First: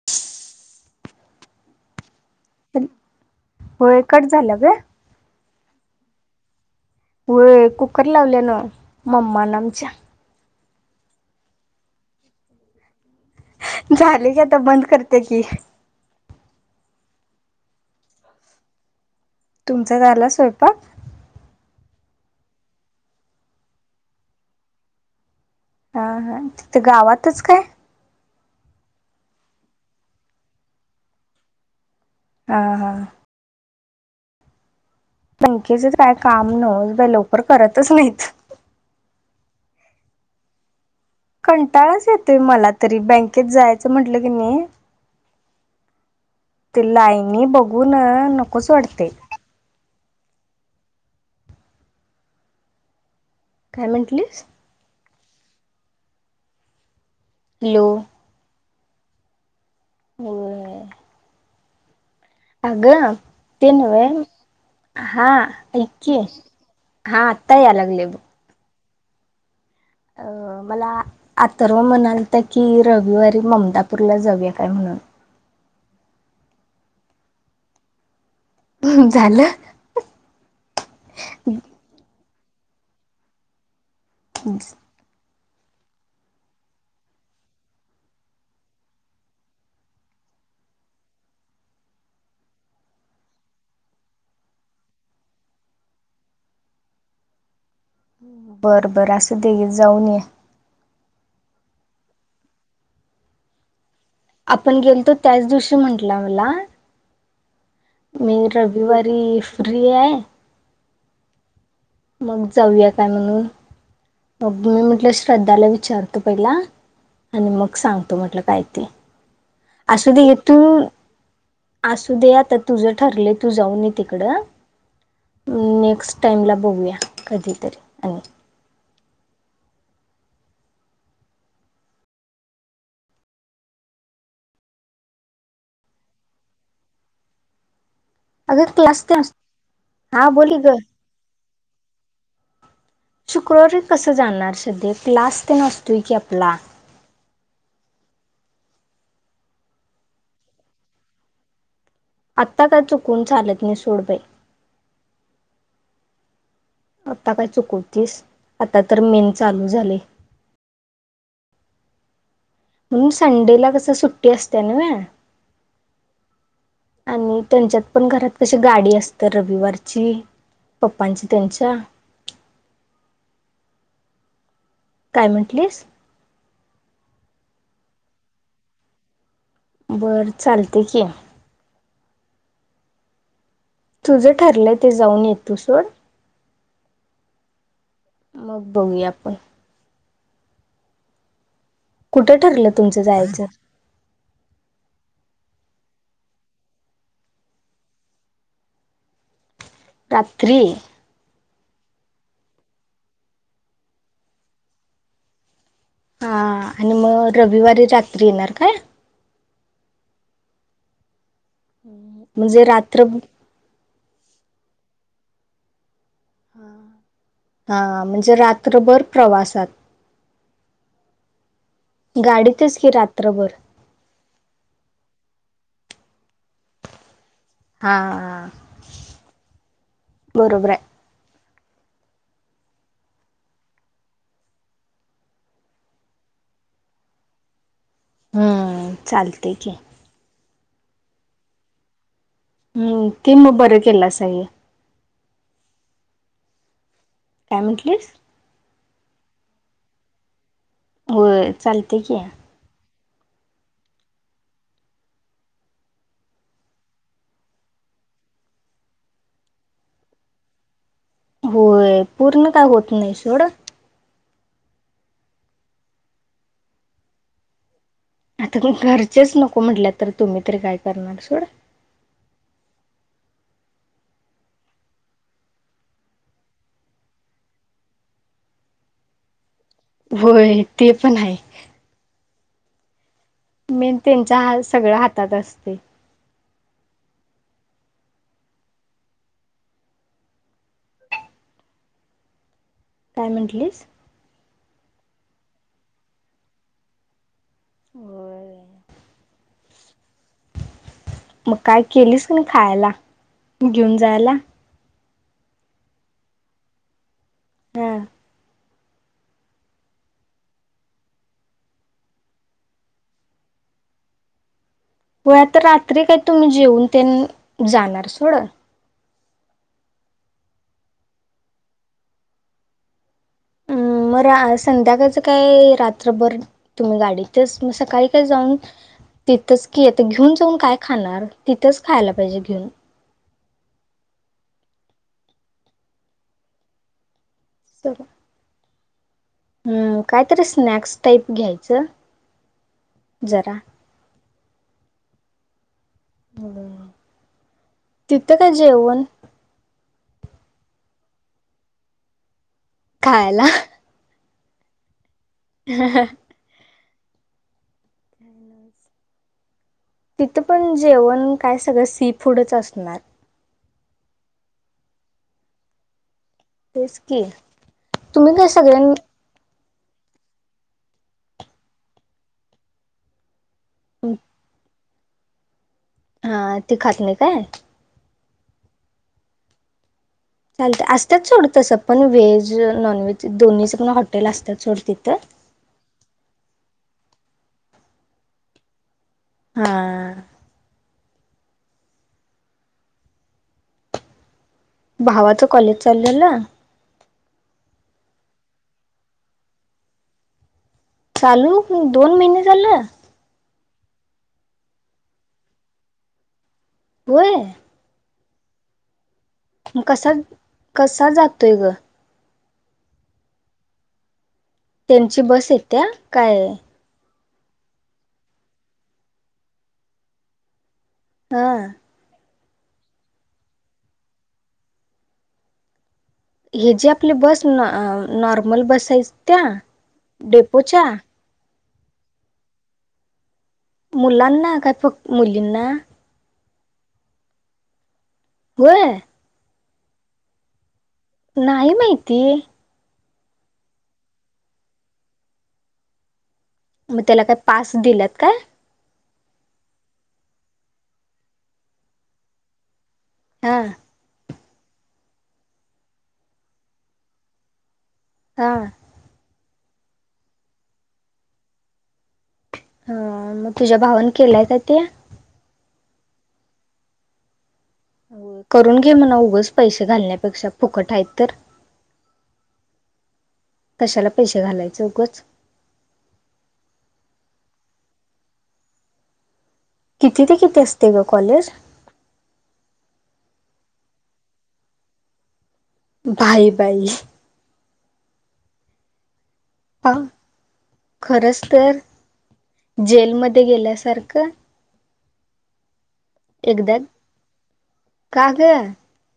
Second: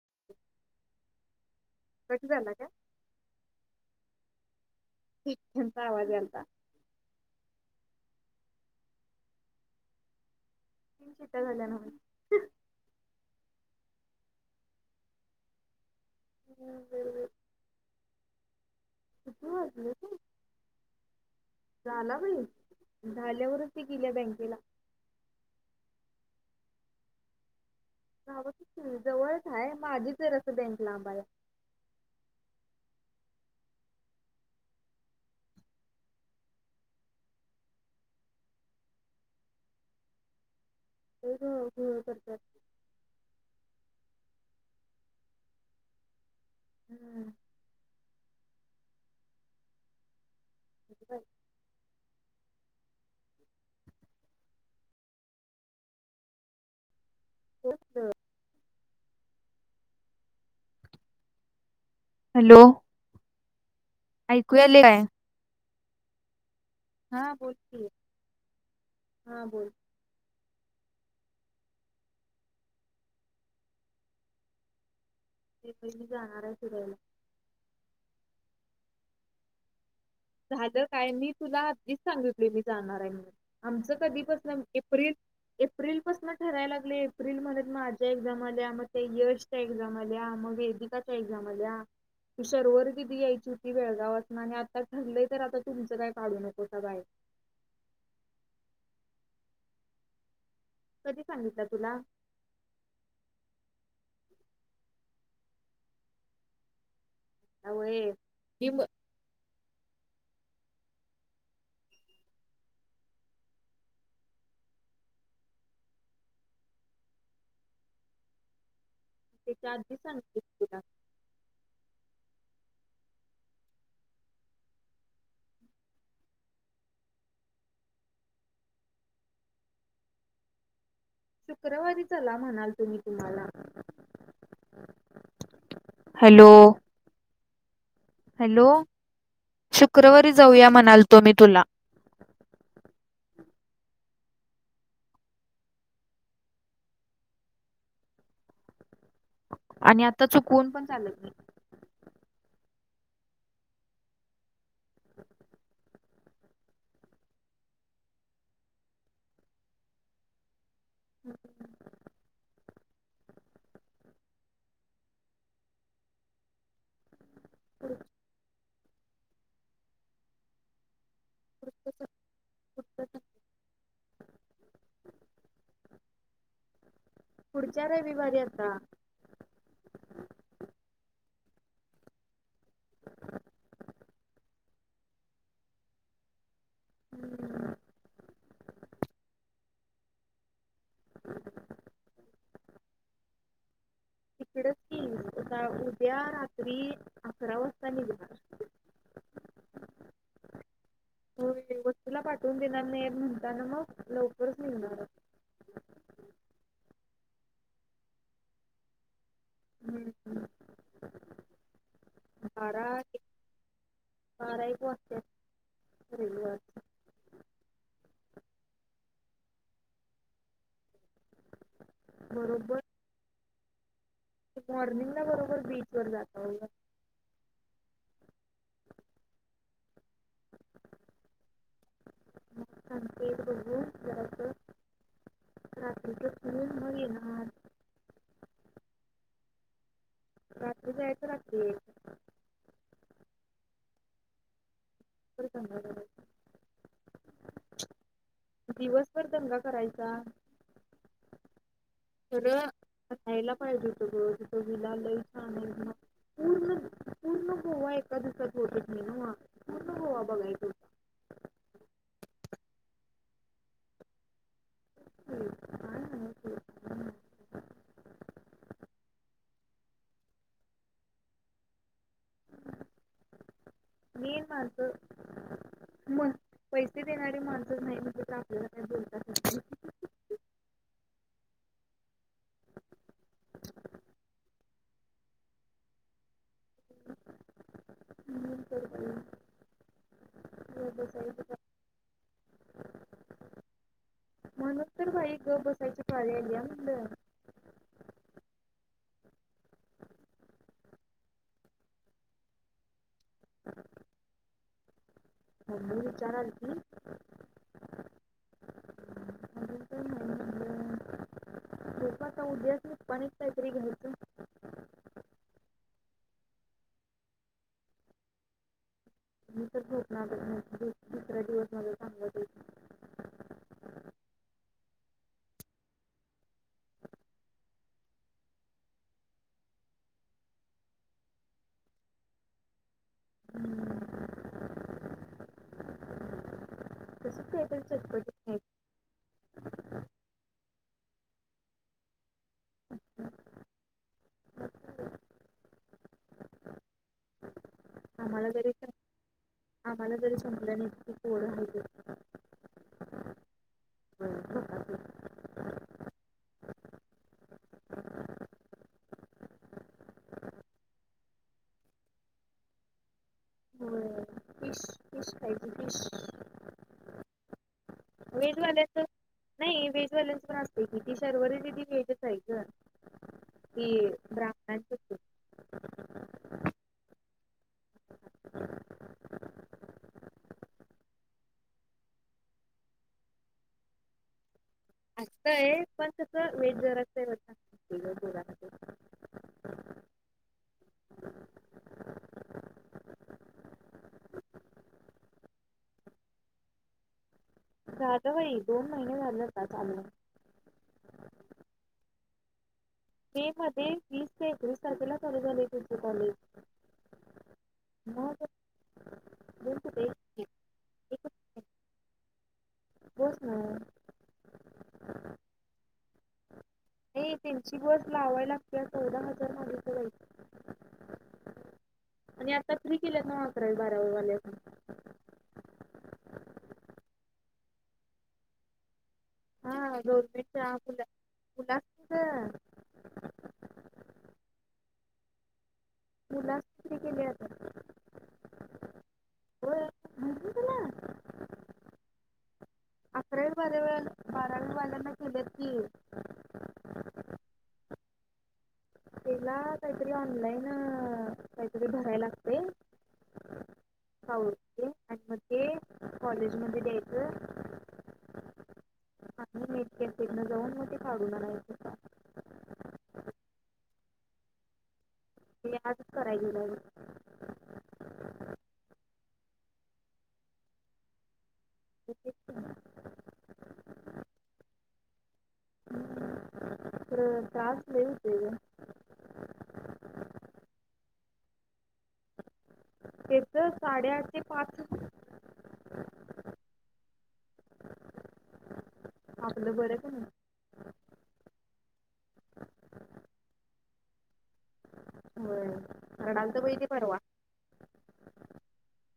[inaudible] Cut झाला का? होय.. कट झाला ग? [unintelligible] होय.. कुकर लावल्यान. मम्मा न आमच्या. तीन शिट्ट्या झाल्या न बाई. झाले की.. आता बंद करते की? ह् [unintelligible] किती वाजले तुमचा झाला स्वयंपाक. झाला बाई झाल्यावरच ती गेल्या बँकेला हा हा तिथं गावातच काय? हव [unintelligible] जवळच आहे माझीच जरा असं बँक लांबा आहे हा हा. पकेच काय काम न बा लवकर करतच नाहीत लय घोळ घोळ कंटाळाच करत्यात येतोय. मला तरी बँक जायाच म्हंटल की नई? ते हम्म लाईनी ब हो.. ना.. नकोच वाटतय? डिजिटल काय म्हंटलीस? हॅलो [unintelligible] हो [unintelligible] हॅलो. अगं ते नव ऐकू यायलय काय? हा ऐक की हा बोल आत्ता याय की लागले बघ हा बोल अ मला आथर्व म्हणालत की रविवारी ममतापूरला जाऊया काय म्हणून? ते प मी जाणार आहे शिरोळ ला. हम झालं. झालं काय मी तुला आधीच सांगितलोय मी जाणार आहे म्हणून आमचं कधी पसन एप्रिल एप्रिल पासन ठराय लागलय एप्रिलमध्ये माझ्या एक्झाम आल्या मग त्या यशच्या एक्झाम आल्या मग वेदीक च्या एक्साम आल्या ती शर्वरी दिदी यायची होती बेळगावासन आणि आता ठरलंय तर आता तुमचं काय काढू नकोसा बाय. बरं बरं असुदे गे जाऊन ये. कधी सांगितलं तुला? आपण गेलतो त्याच दिवशी म्हटला मला आवय मी म रविवारी फ्री आहे. मग जाऊया काय म्हणून मग मी म्हटलं श्रद्धाला विचारतो पहिला आणि मग सांगतो म्हटलं काय ते त्याच्या आधीच असुदे घे सांगितली तू तुला असू दे आता तुझं ठरलय तू जाऊन ये तिकडं. नेक्स्ट टाईमला बघूया कधीतरी आणि. शुक्रवारी चला म्हणालतो मी तुम्हाला. हॅलो. हॅलो अगं क्लास ते हा शुक्रवारी बोल की जाऊया ग म्हणालतो मी तुला. शुक्रवारी कसं जाणार श्रद्दे क्लास तेन असतोय की आपला. आणि आता चुकवून पण चालत नाही. आत्ता का चुकून चालत नाही सोडबाई आता काय चुकवतीस आता तर मेन चालू झालय. ह [unintelligible] म्हणून संडेला कसं सुट सुट्टी असत्या नवे आणि त्यांच्यात पुढ पण घरात क गाडी असत्या रविवारची पप्पांची त्यांच्या [unintelligible] काय म्हटलीस? पुढच्या रविवारी आता. बरं चालतय की. [unintelligible] तुझं ठरलंय ते जाऊन ये तू सोड. हम्. मग बघूया आपण. [unintelligible] कुठं ठरलं तुमचं जायचं? तिकडच की, उद्या रात्री अकरा वाजता निघणार. रात्री? हो. वस्तीला पाठवून देणार नाही म्हणताना मग, लवकरच निघणार. हा, हा. आणि मग रविवारी रात्री येणार काय? हम्, म्हणजे रात्र बारात बारा एक वाजत्यात, रविवारी. हा हा, म्हणजे रात्रभर प्रवासात. गाडीतच बरोबर की रात्रभर. मॉर्निंगला बरोबर बीच वर जातोय. हा हा, बरोबर आहे. [unintelligible] बघू जरासं. रात्रीच फिरून मग येणार हम्म चालतेय. की रात्री जायचं, रात्री या हम्म ते मग बर केलासा हे [unintelligible] काय मटलीस? दिवसभर दंगा करायचा. होय चालतेय. की खरं रायला पाहिजे होत ग, तिथ विला लई छान म पूर्ण पूर्ण गोवा एका दिवसात होतच नाही. पूर्ण गोवा बघाय तो होय पूर्ण काय होत नाही. सोड तेच की काय झालं. [unintelligible] आता घरचेच नको म्हटल्यात तर तुम्ही तरी काय करणार सोड [inaudible] मी माझं पण पैसे देणारी माणसच नाही. मटलीत तर आपल्याला काय बोलताच येत नाही. होय ते पण आहे. [inaudible] मेन त्यांच्या ह सगळ्या हातात असतय. नाही तर काय हो तेऽ [unintelligible] काय मटलीस? म्हणच तर बाई गप्प बसायची पाळी आल्या मणलं, होय. मग काय केलीस नाही. खायला जेऊन जायला? मम्मी विचारालती हम्म. अजून काय नाही म्हनल़ं. [unintelligible] बघु आता उद्याच निपाणीत कायतरी घ्यायचं. होय आता रात्री काय तुम्ही जेऊन त्यांन, जाणार सोड मी तर झोपणार बग दुसरा दिवस माझा चांगला जाईल अं मग संध्याकाळच काय, रात्रभर तुम्ही गाडी तच म सकाळी काय जाऊन तिथंच की येत. घेऊन जाऊन काय खाणार तिथंच खायला पाहिजे घेऊन. तसच कायतरी चटपटीत हम्म कायतरी स्नॅक्स टाईप घ्यायचं जरा. हा, [unintelligible] वय आम्हाला जरी, आम्हाला जरी सपलं नाही तरी पोर आहेतच खायला. हो ह [inaudible] ह ह तिथं पण जेवण काय सगळं सी फूडच असणार. होय फिश फिश खायचं फिश तेच की, तुम्ही काय सगळ्यां व्हेजवाल्याच नाही. व्हेजवाल्याच पण असतंय' की ती शर्वरी दीदी व्हेजच आहे गं ती ब्राह्मणांचच. हा ती खात नाही काय. चालत असतात सोड तसं पण व्हेज नॉनव्हेज दोन्हीच पण हॉटेल असतात सोड तिथं. असतंय पण तसं व्हेज जरासं आहे ठीक [inaudible] [unintelligible] हा. भावाचं कॉलेज चालू झालं? झालं बाई दोन महिने झाले आता चालू होऊन. चालू होऊन दोन महिने झालं. मे मध्ये वीस ते एकवीस तारखेला चालू झालंय त्याचं कॉलेज. होय. मग? दोन मग कुठे कसा, कसा एक जातोय ग? बस न. त्यांची बस येत्या काय. नाही त्यांची बस लावायला लागत चौदा हजार मागितलं बाई. हा. आणि आता फ्री केल्यात ना अकरावी बारावी वाल्याना. हे जे आपली बस, नॉर्मल बस आहेत त्या. हा गव्हर्नमेंटच्या डेपोच्या [inaudible] फुला फुला [unintelligible] मुलांना काय फक्त मुलींना? मुलांना फ्री केले आता. होय. माहित नाही तुला नाही माहिती. अकरावी बाराव बारावी वाल्यांना केल्यात की. मग त्याला काय पास दिल्यात काय? तेला काहीतरी ऑनलाईन काहीतरी भरायला लागतंय. हा. फॉ [unintelligible] कॉलेज मध्ये द्यायचं. हा. आणि हेत [unintelligible] तिथंन जाऊन मग ते काढून आणायचं. ह मग तुझ्या भावन केलाय काय ते? ते आजच कराय गेल्यावर. करून घे म्हणावं उघंच पैसे घालण्यापेक्षा फुकट आहे तर. [unintelligible] कसाला पैसे घालायचं उगंच. [inaudible] [unintelligible] खरं टास्क लय होते ग. किती ते किती असते ग कॉलेज? त‌ साडेआठ ते पाच. भाई बाई. आपल पा बरंच हाय ना. खरंच तर जेलमध्ये गेल्यासारखं. होय. रडालत बाई एकदा ते परवा का ग?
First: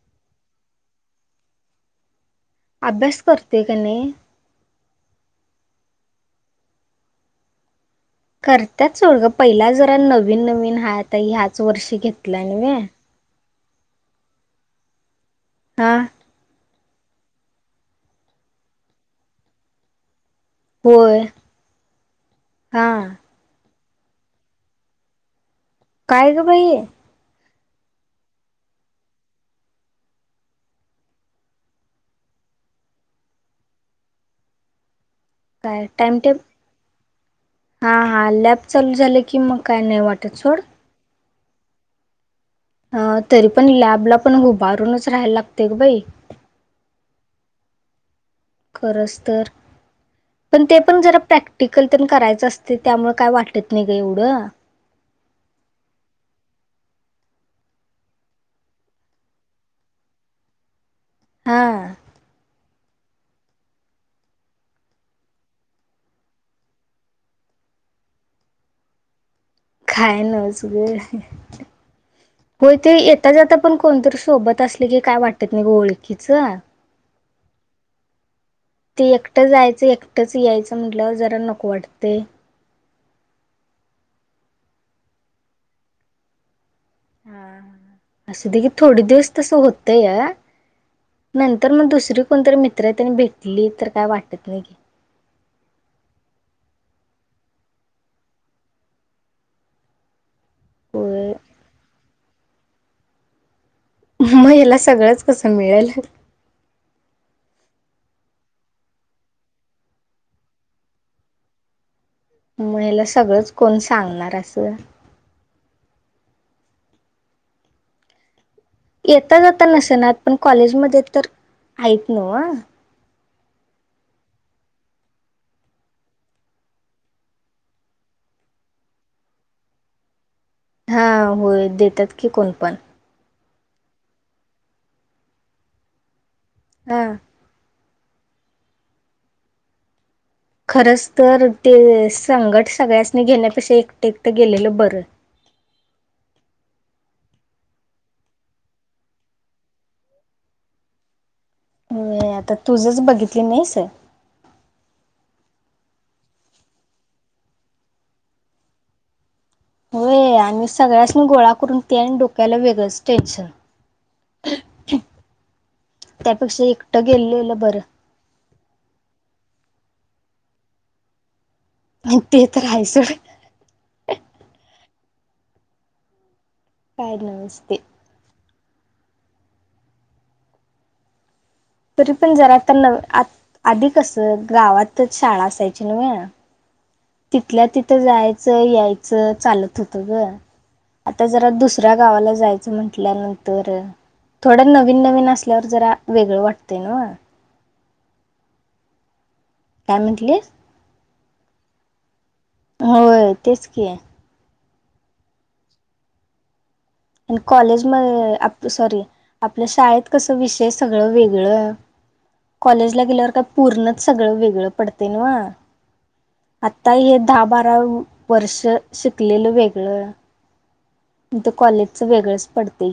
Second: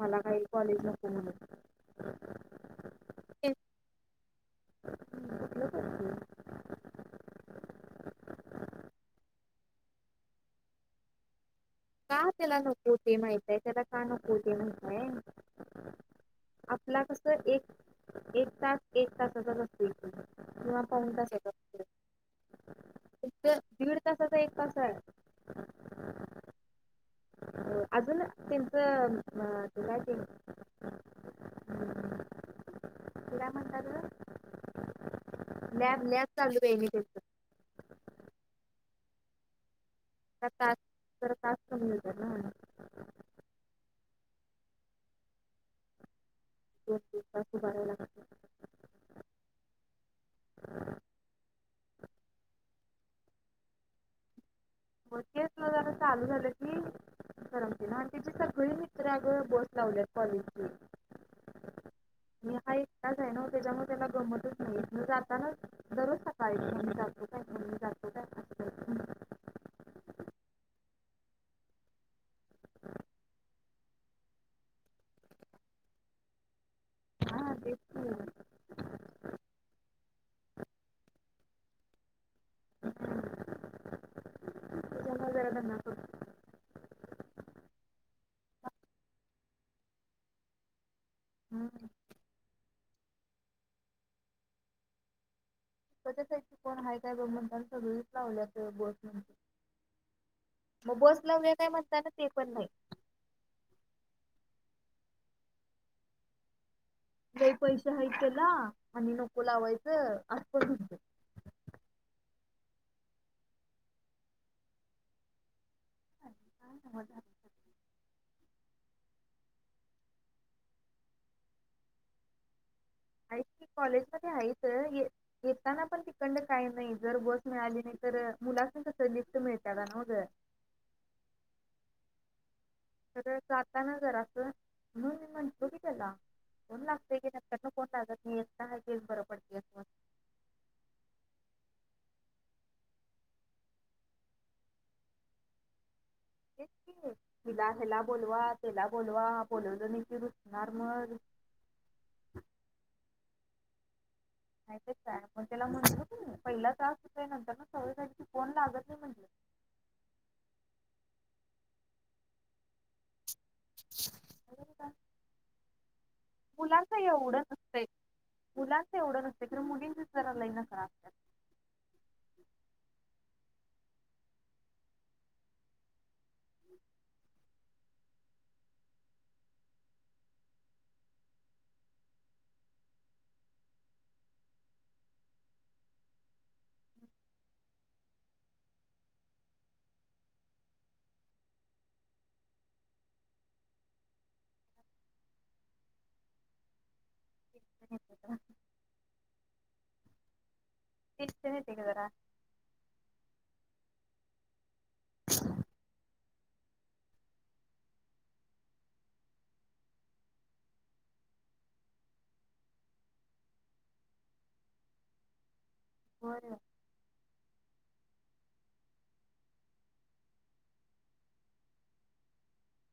मला काही कॉलेज नको म्हणून. अभ्यास करते का नाही? [inaudible] करत्यात सोड ग पहिला जरा नवीन -नवीन हाय आता ह्याच वर्षी. का घेतला तेला नव्हे नको ते ती माहितय त्याला का नको ते माहितय. हां. आपला कस एक तास एक तासाचा रस्ता इकडून. किंवा पाऊण होय हा. दीड तासाचा एक कस आहे? काय ग बाई. अजून त्यांचं ते काय [inaudible] अं, [inaudible] काय लॅब टाइम लॅब टेबल. चालू आहे मी त्यांचं हा -हा लॅब चालू झाले की मग काय नाही वाटत त्या सोड. तास [inaudible] अ तरी पण लॅबला पण उभारूनच राहायला लागते ग बाई. [inaudible] खरंच तर. पण ते पण जरा प्रॅक्टिकल पण करायचं असते. त्यामुळे काही वाटत नाही ग एवढं. [inaudible] चालू झालं की? दि ना आणि त्याची सगळे मित्रग फोन लावल्यात कॉलेजनी. हा. मी हा एक तास आहे ना त्याच्यामुळे त्याला गमतच नाहीये म्हण आता ना दररोज [unintelligible] का जातो काय? मम्मी जातो काय? करतो [inaudible] हो ते येता जताा पण कोणतरी सोबत असले की काय वाटत नाही ग ओळखीच. हा तेेच की. ते एकटं जायचं एकटंच यायचं म्हटलं जरा नको वाटते. त्याच्यामुळे जरा दंगा असं दे की थोडे दिवस तसं होतंय या करतो नंतर मग दुसरी कोणतरी मित्र आहे. त्यांनी भेटली तर काय वाटत नाही. [inaudible] काय- काय गमणता सगळीच लावल्या बस म्हण. मग बस होय लाव्या काय म्हणताना ते पण नाही. मग हिला सगळंच कस मिळेल. लई पैसे आहेत त्याला आणि नको लावायचं आपणत. मग हला सगळंच कोण सांगणार असं. [inaudible] येता जता नसेनात पण कॉलेजमध्ये तर आहेत न. आहेच कॉलेजमध्ये आहेच येताना पण तिकंड काय नई जर बस मिळाली नई तर मुलांसनी कसं लिफ्ट मिलत्यात आणं मग हा होय देत्यात की, कोण पण तर जाताना जरासं म्हणून मी म्हटलो की, त्याला फोन हा लागंतय की नंतर मं फोन लागत नी काय तेच बरं पडतय. खरंच तर ते संगट सगळ्यासनी घेण्यापेक्षा एकट एकट गेलेलं बरं तिला हेला बोलवा तेला बोलवा बोलवलं नई की, रुसणार मग होय. आता तुझच बगितल नईस नाय त काय मग त्याला म्हटलो क पहिला टास्क येतोय नंतर न सवय झाली की फोन लागत नी म्हण होय. आणि सगळ्यास्नी गोळा करून ते आणि डोक्याला वेगळंच टेंशन [unintelligible] त्यापेक्षा मुलांचं एकटं एवढं गेलेलं नसतंय बरं. मुलांचं एवढं नसतय. खर, मुलींचच जरा लई नखरं असत्यात. नाय ते तर हाय सोड काय नसते. तरी पण जरा त आत आधी कसं गावातच शाळा असायची नव्ह तितल्या तितं जायचं यायचं चालत होतं ग आता जरा दुसऱ्या गावाला जायचं म्हटल्यानंतर थोडं नवीन नवीन असल्यावर जरा वेगळं वाटतंय नव्ह. असत्यात काय म्हंटलीस? टेन्शन येतय ग जरा होय. तेच की, आणि कॉलेज म आप सॉरी आपल शाळेत कसं विषय सगळं वेगळं कॉलेजला गेल्यावर काय पूर्णच सगळं वेगळं पडतय नव्ह होय. आता हे दहा बारा वर्ष शिकलेलं वेगळं म त कॉलेचं वेगळंच पडतय